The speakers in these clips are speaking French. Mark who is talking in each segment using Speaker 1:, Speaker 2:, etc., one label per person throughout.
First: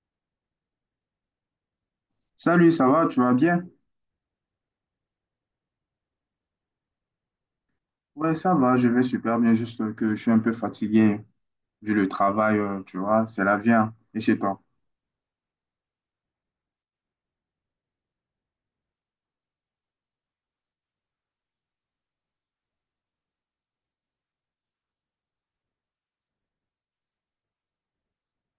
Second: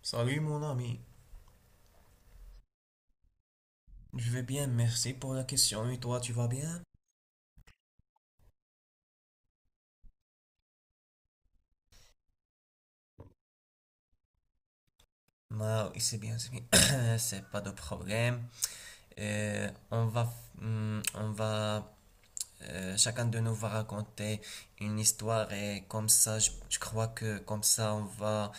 Speaker 1: Salut mon ami,
Speaker 2: Salut, ça va, tu vas bien?
Speaker 1: je vais bien, merci pour la question. Et toi, tu vas bien?
Speaker 2: Ouais, ça va, je vais super bien, juste que je suis un peu fatigué vu le travail, tu vois, c'est la vie, hein, et chez toi.
Speaker 1: Ah oui, c'est bien, c'est bien. C'est pas de problème. Euh, on va, on va, chacun de nous va raconter une histoire et comme ça, je crois que comme ça, on va,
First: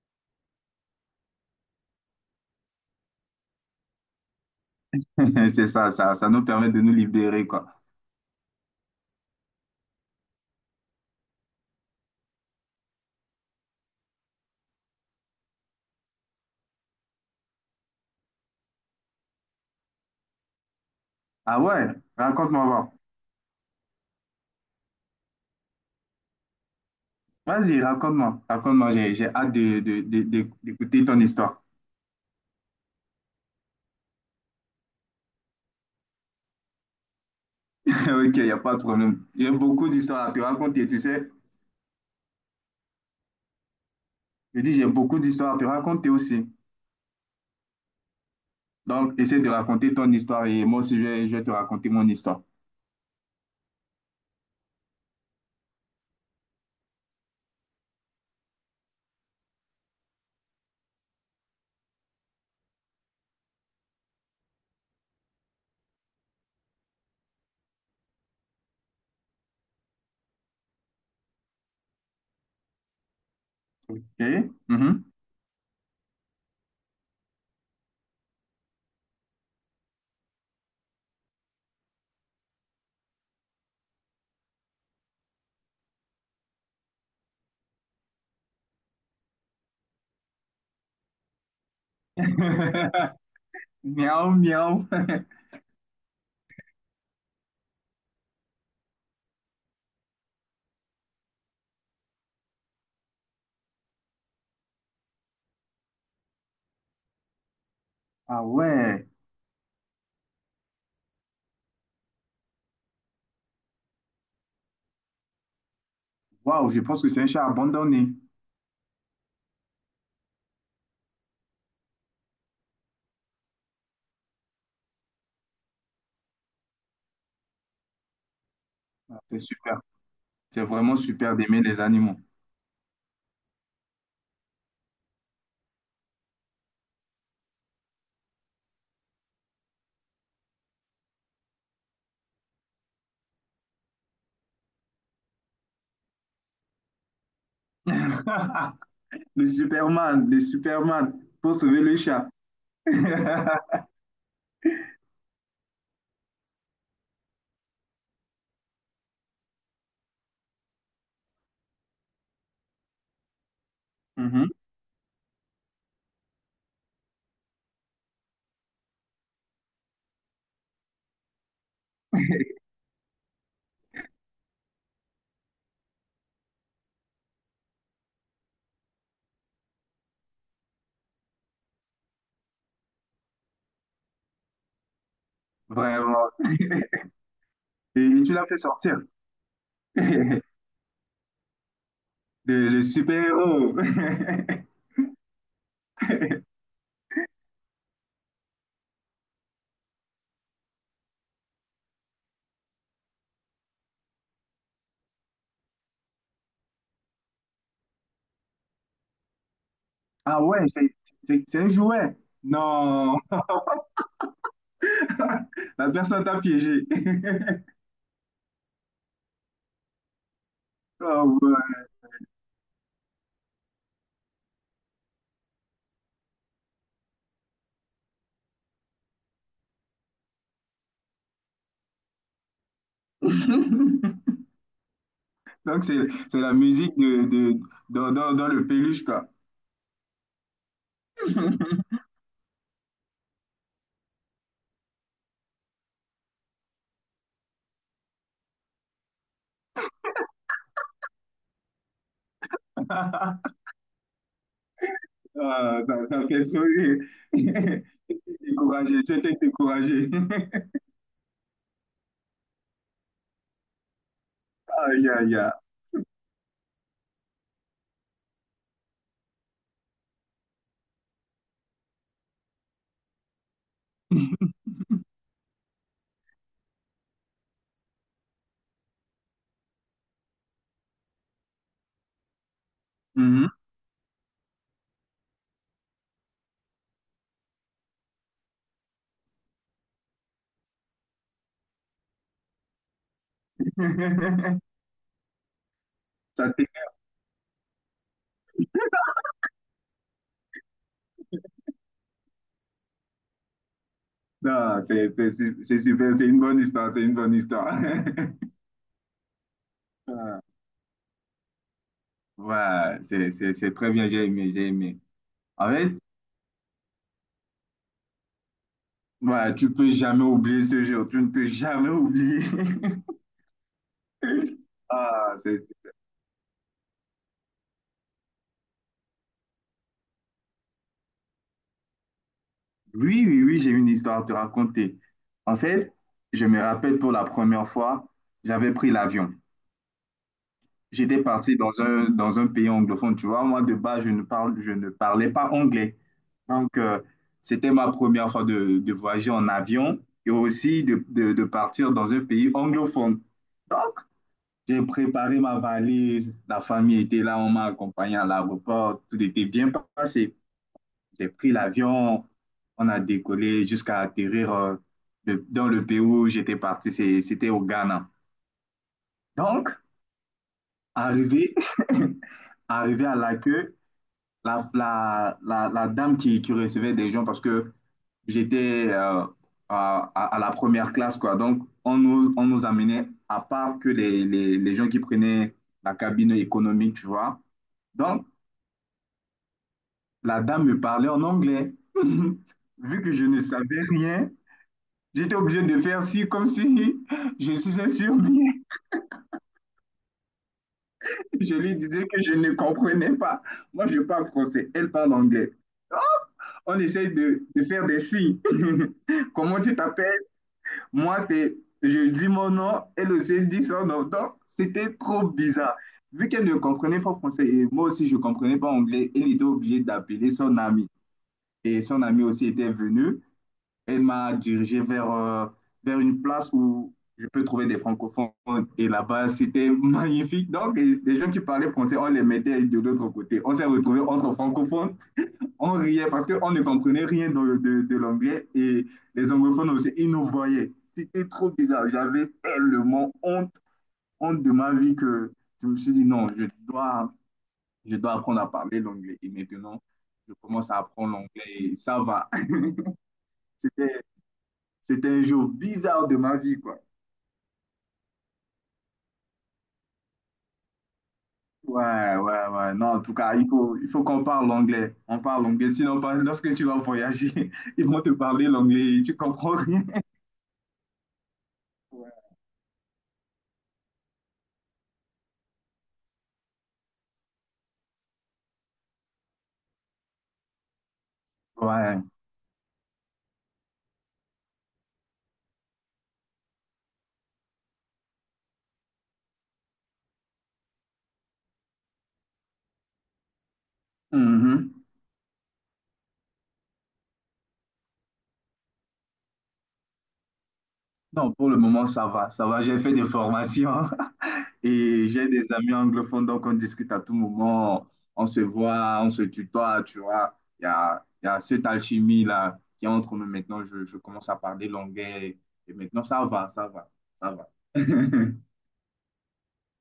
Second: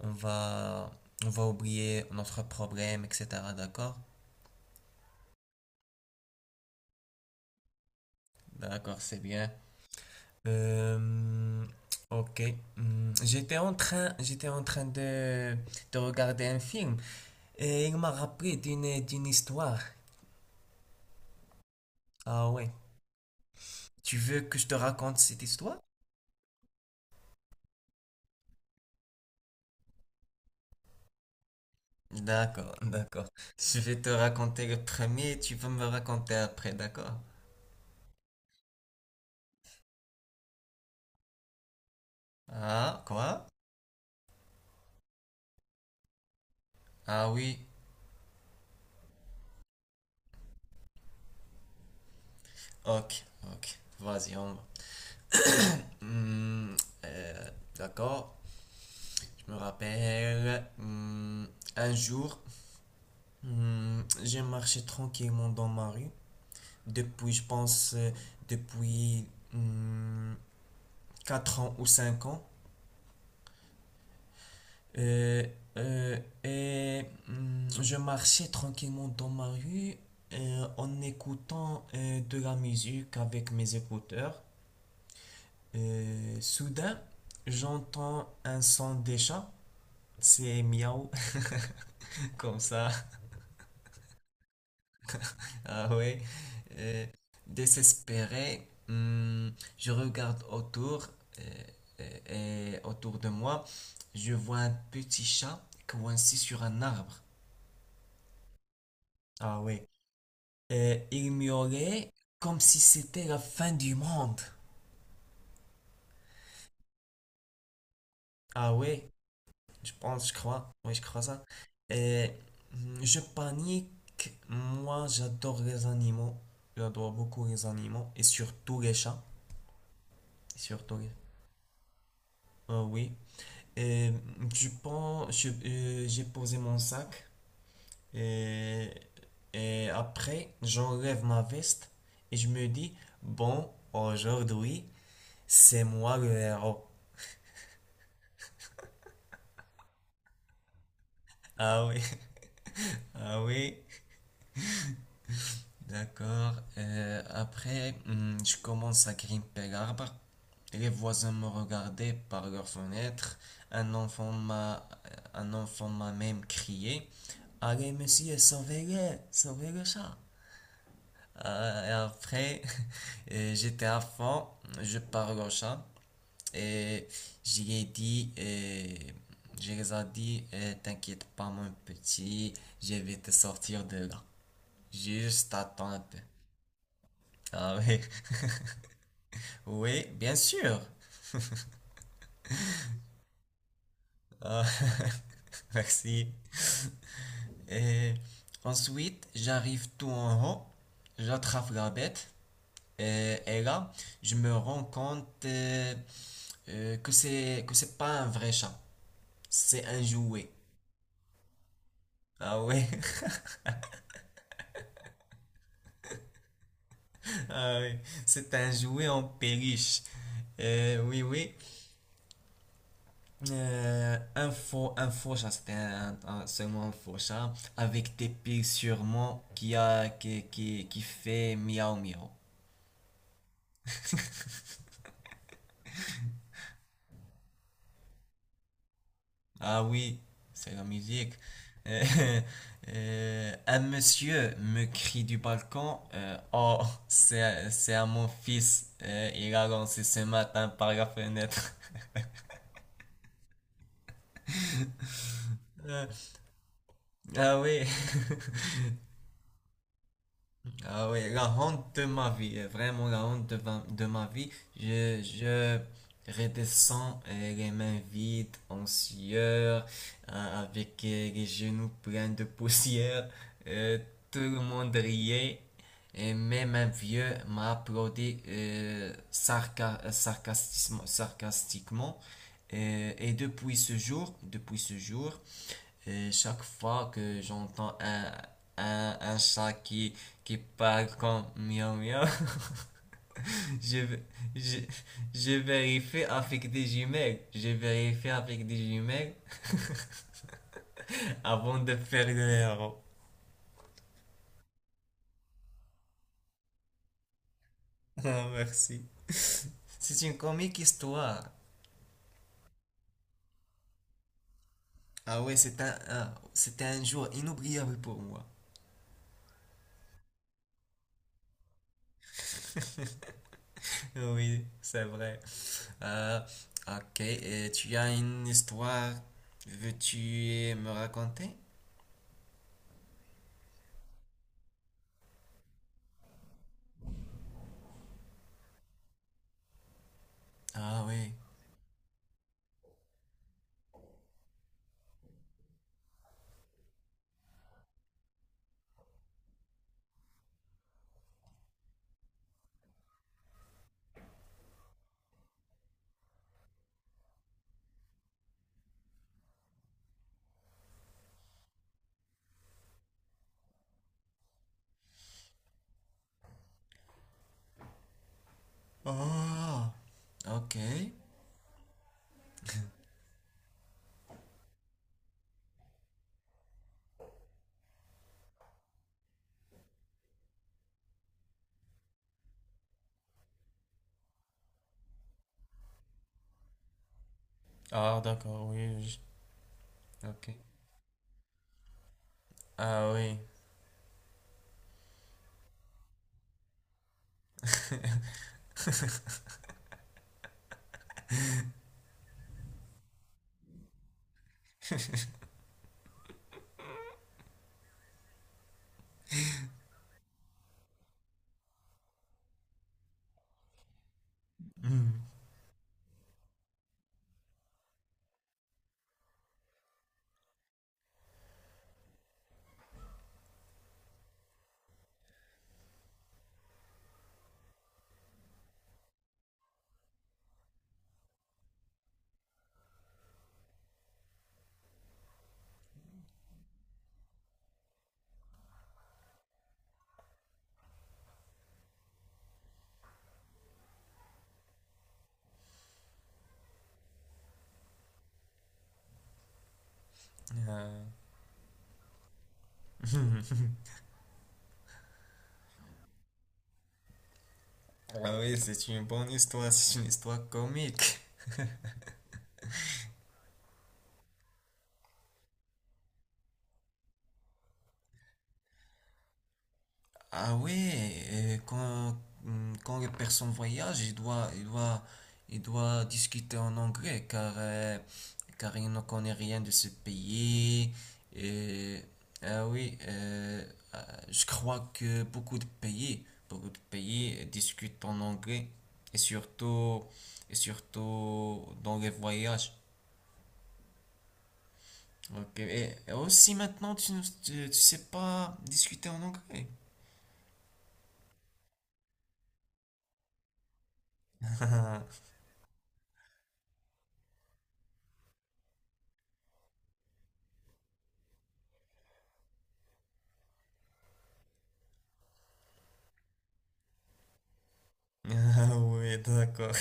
Speaker 1: on va, on va oublier notre problème, etc. D'accord?
Speaker 2: C'est ça, ça nous permet de nous libérer, quoi.
Speaker 1: D'accord, c'est bien. Euh, ok. J'étais en train de regarder un film. Et il m'a rappelé d'une histoire.
Speaker 2: Ah ouais,
Speaker 1: Ah ouais.
Speaker 2: raconte-moi,
Speaker 1: Tu veux que je te raconte cette histoire?
Speaker 2: va. Vas-y, raconte-moi, raconte-moi, j'ai hâte d'écouter ton histoire.
Speaker 1: D'accord, d'accord. Je vais te raconter le premier et tu vas me raconter après, d'accord?
Speaker 2: Ok, il n'y a pas de problème. J'ai beaucoup d'histoires à te raconter, tu sais.
Speaker 1: Ah, quoi?
Speaker 2: Je dis, j'ai beaucoup d'histoires à te raconter aussi.
Speaker 1: Ah oui,
Speaker 2: Donc, essaie de raconter ton histoire et moi aussi, je vais te raconter mon histoire.
Speaker 1: ok, ok. Vas-y, on va. Hmm, euh, d'accord, je me rappelle. Un jour, j'ai marché tranquillement dans ma rue. Depuis, je pense, depuis hmm, 4 ans ou cinq ans.
Speaker 2: Ok? Mhm.
Speaker 1: Euh, et je marchais tranquillement dans ma rue en écoutant de la musique avec mes écouteurs. Soudain, j'entends un son des chats. C'est miaou, comme ça.
Speaker 2: Miaou, miaou.
Speaker 1: Ah ouais. Euh, désespéré, je regarde autour euh, et autour de moi. Je vois un petit chat coincé sur un arbre.
Speaker 2: Ah ouais,
Speaker 1: Ah ouais. Il miaulait comme si c'était la fin du monde.
Speaker 2: waouh, je pense que c'est un chat abandonné.
Speaker 1: Ah ouais, je pense, je crois. Oui, je crois ça. Et je panique. Moi, j'adore les animaux. J'adore beaucoup les animaux. Et surtout les
Speaker 2: Ah,
Speaker 1: chats.
Speaker 2: c'est super.
Speaker 1: Et
Speaker 2: C'est vraiment
Speaker 1: surtout les...
Speaker 2: super d'aimer les animaux.
Speaker 1: Ah oui. Et j'ai posé mon sac. Et, et après, j'enlève ma veste. Et je me dis, bon, aujourd'hui, c'est moi le héros.
Speaker 2: Le Superman, pour sauver
Speaker 1: Ah
Speaker 2: le
Speaker 1: oui.
Speaker 2: chat.
Speaker 1: Ah oui, d'accord. Je commence à grimper l'arbre. Les voisins me regardaient par leur fenêtre. Un enfant
Speaker 2: Mhm,
Speaker 1: m'a, un enfant m'a même crié, allez, monsieur, sauvez-le, sauvez le chat. Et après, j'étais à fond, je parle au chat et j'ai dit, je les ai dit, t'inquiète pas, mon petit, je vais te sortir de là. Juste attends un peu.
Speaker 2: vraiment.
Speaker 1: Ah oui,
Speaker 2: Et tu l'as fait sortir.
Speaker 1: oui, bien sûr.
Speaker 2: Le super-héros.
Speaker 1: Ah, merci. Et ensuite, j'arrive tout en haut, j'attrape la bête, et là, je me rends compte que c'est pas un vrai chat, c'est un
Speaker 2: Ah
Speaker 1: jouet.
Speaker 2: ouais, c'est un jouet.
Speaker 1: Ah oui,
Speaker 2: Non, la personne t'a piégé.
Speaker 1: ah oui, c'est un jouet en peluche. Oui,
Speaker 2: Oh
Speaker 1: oui.
Speaker 2: ouais.
Speaker 1: Un faux chat, seulement un faux chat, avec des pics sûrement qui a, qui, qui fait miaou miaou.
Speaker 2: Donc c'est la musique dans le peluche, quoi.
Speaker 1: Ah oui, c'est la musique. Euh, un monsieur me crie du balcon, oh, c'est à mon fils, il a lancé ce matin par la fenêtre.
Speaker 2: Ah,
Speaker 1: Euh,
Speaker 2: ça fait sourire.
Speaker 1: ah oui,
Speaker 2: Découragé, tu étais découragé.
Speaker 1: Ah oui, la honte de ma vie, vraiment la honte de ma vie.
Speaker 2: Aïe, aïe, aïe.
Speaker 1: Je redescends les mains vides, en sueur, avec les genoux pleins de poussière. Euh, tout le monde riait. Et même un vieux m'a applaudi sarcastiquement. Euh, Et,
Speaker 2: Mhm.
Speaker 1: depuis ce jour, depuis ce jour, chaque fois que j'entends un chat qui parle comme miaou miaou, je, je, je vérifie
Speaker 2: Ça
Speaker 1: avec des
Speaker 2: t'énerve.
Speaker 1: jumelles. Je vérifie avec des jumelles avant de faire le héros.
Speaker 2: Non, c'est super, c'est une bonne histoire, c'est une bonne histoire.
Speaker 1: Ah, merci. C'est une
Speaker 2: Ah,
Speaker 1: comique histoire.
Speaker 2: ouais, c'est très bien, j'ai aimé, j'ai aimé.
Speaker 1: Ah ouais,
Speaker 2: En fait,
Speaker 1: c'était un jour inoubliable pour moi.
Speaker 2: ouais, tu peux jamais oublier ce jour, tu ne peux jamais oublier.
Speaker 1: Oui, c'est
Speaker 2: Ah,
Speaker 1: vrai.
Speaker 2: c'est...
Speaker 1: Euh, ok, et tu as une histoire, veux-tu me raconter?
Speaker 2: Oui, oui, oui, j'ai une histoire à te raconter. En fait, je me rappelle pour la première fois, j'avais pris l'avion.
Speaker 1: Ah
Speaker 2: J'étais
Speaker 1: oui.
Speaker 2: parti dans un pays anglophone, tu vois. Moi, de base, je ne parlais pas anglais. Donc, c'était ma première fois de voyager en avion et aussi de partir dans un pays anglophone. Donc, j'ai préparé ma valise, la famille était là, on m'a accompagné à l'aéroport, tout était bien passé. J'ai pris l'avion, on a décollé jusqu'à atterrir dans le pays où j'étais parti, c'était au Ghana. Donc,
Speaker 1: Ah, ok,
Speaker 2: arrivé, arrivé à l'accueil, la dame qui recevait des gens parce que j'étais à la première classe, quoi. Donc, on nous amenait, à part que les gens qui prenaient la cabine économique, tu vois.
Speaker 1: Ah,
Speaker 2: Donc,
Speaker 1: d'accord, oui. je-
Speaker 2: la
Speaker 1: ok.
Speaker 2: dame me parlait en anglais. Vu
Speaker 1: Ah,
Speaker 2: que je
Speaker 1: oui.
Speaker 2: ne savais rien, j'étais obligé de faire si, comme si je suis un surmis. Je lui disais que je ne comprenais pas. Moi, je parle français, elle parle anglais. On essaye de faire des signes. Comment tu t'appelles? Moi, c'est, je dis mon nom, elle aussi dit son nom. Donc, c'était
Speaker 1: Hmm.
Speaker 2: trop bizarre. Vu qu'elle ne comprenait pas français et moi aussi, je ne comprenais pas anglais, elle était obligée d'appeler son ami. Et son ami aussi était venu. Elle m'a dirigé vers une place où je peux trouver des francophones. Et là-bas, c'était magnifique. Donc, les gens qui parlaient français, on les mettait de l'autre côté. On s'est retrouvés entre francophones, on riait parce qu'on ne comprenait rien de l'anglais et les anglophones aussi, ils nous voyaient. C'était trop bizarre. J'avais tellement honte, honte de ma vie que je me suis dit non, je dois apprendre à parler l'anglais. Et maintenant, je commence à
Speaker 1: Euh,
Speaker 2: apprendre l'anglais et ça va. C'était, C'était un jour bizarre de ma vie, quoi.
Speaker 1: Ah oui, c'est une bonne histoire, c'est une histoire comique.
Speaker 2: Ouais, ouais, ouais. Non, en tout cas, il faut qu'on parle l'anglais. On parle l'anglais. Sinon, lorsque tu vas voyager, ils vont te parler l'anglais et tu comprends rien.
Speaker 1: Ah ouais, et quand, quand les personnes voyagent, ils doivent discuter en anglais car, car ils ne connaissent rien de ce pays. Et,
Speaker 2: Ouais.
Speaker 1: ah oui, euh, euh, je crois que beaucoup de pays discutent en anglais et surtout, et surtout dans les voyages.
Speaker 2: Mhm.
Speaker 1: Ok, et aussi maintenant, tu ne tu- tu sais pas discuter en anglais.
Speaker 2: Non, pour le moment, ça va, ça va. J'ai fait des formations et j'ai des amis anglophones, donc on discute à tout moment, on se voit, on se tutoie, tu vois. Il y a cette alchimie-là qui est entre nous maintenant. Je commence à parler l'anglais et maintenant, ça va, ça va, ça va.
Speaker 1: Ah ouais, d'accord.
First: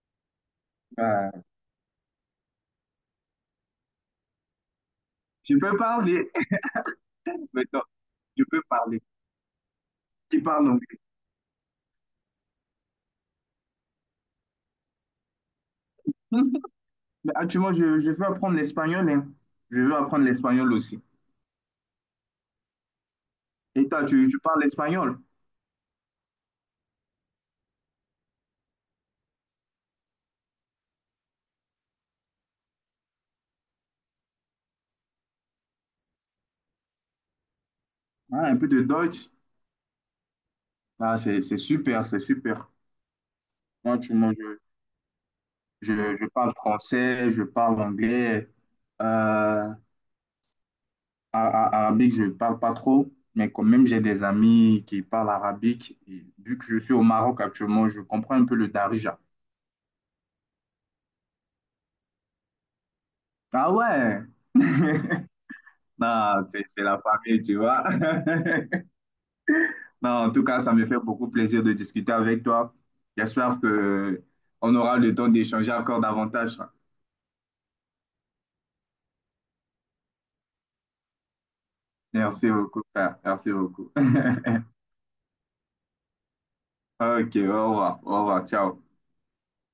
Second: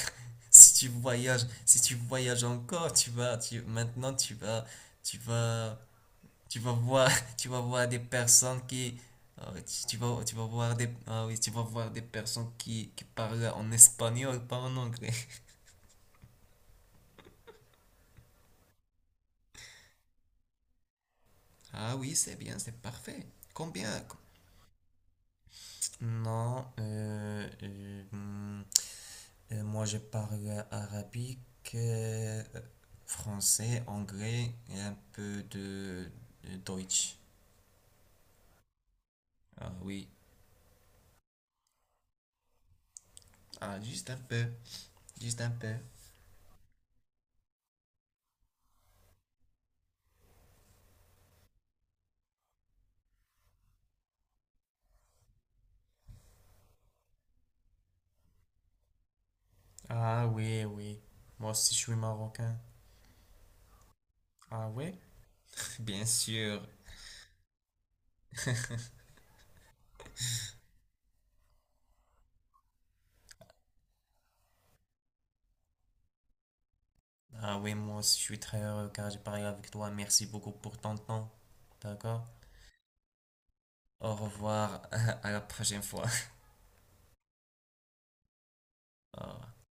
Speaker 1: Si tu voyages,
Speaker 2: Ouais.
Speaker 1: si tu voyages encore, maintenant tu vas, tu
Speaker 2: Tu
Speaker 1: vas,
Speaker 2: peux parler
Speaker 1: tu vas voir, tu vas
Speaker 2: maintenant,
Speaker 1: voir des
Speaker 2: tu peux
Speaker 1: personnes qui,
Speaker 2: parler.
Speaker 1: ah ouais, tu
Speaker 2: Tu
Speaker 1: vas
Speaker 2: parles
Speaker 1: voir des,
Speaker 2: anglais.
Speaker 1: ah oui, tu vas voir des personnes qui parlent en espagnol, pas en anglais.
Speaker 2: Mais actuellement, je veux apprendre l'espagnol, hein. Je veux apprendre l'espagnol aussi.
Speaker 1: Ah oui, c'est bien, c'est parfait.
Speaker 2: Et
Speaker 1: Combien?
Speaker 2: toi, tu parles l'espagnol,
Speaker 1: Non, moi, je parle arabique, français, anglais et un peu de Deutsch.
Speaker 2: hein, un peu de Deutsch.
Speaker 1: Ah oui,
Speaker 2: Ah, c'est super, c'est super.
Speaker 1: ah,
Speaker 2: Moi,
Speaker 1: juste
Speaker 2: tu,
Speaker 1: un
Speaker 2: moi,
Speaker 1: peu,
Speaker 2: je,
Speaker 1: juste un peu.
Speaker 2: je, je parle français, je parle anglais. Euh, a- Arabique, je parle pas trop, mais quand même, j'ai des amis qui parlent arabique. Et vu que je suis au Maroc actuellement, je comprends un peu le darija.
Speaker 1: Ah oui, oui. Moi aussi, je suis marocain.
Speaker 2: Ah ouais!
Speaker 1: Ah oui? Bien
Speaker 2: Non,
Speaker 1: sûr.
Speaker 2: c'est la famille, tu vois. Non, en tout cas, ça me fait beaucoup plaisir de discuter avec toi. J'espère que on aura le temps d'échanger encore davantage.
Speaker 1: Ah oui, moi aussi, je suis très heureux car j'ai parlé avec toi. Merci beaucoup pour ton temps. D'accord?
Speaker 2: Merci beaucoup, frère. Merci beaucoup.
Speaker 1: Au revoir, à la prochaine fois.
Speaker 2: Ok, au revoir, ciao.
Speaker 1: Ah,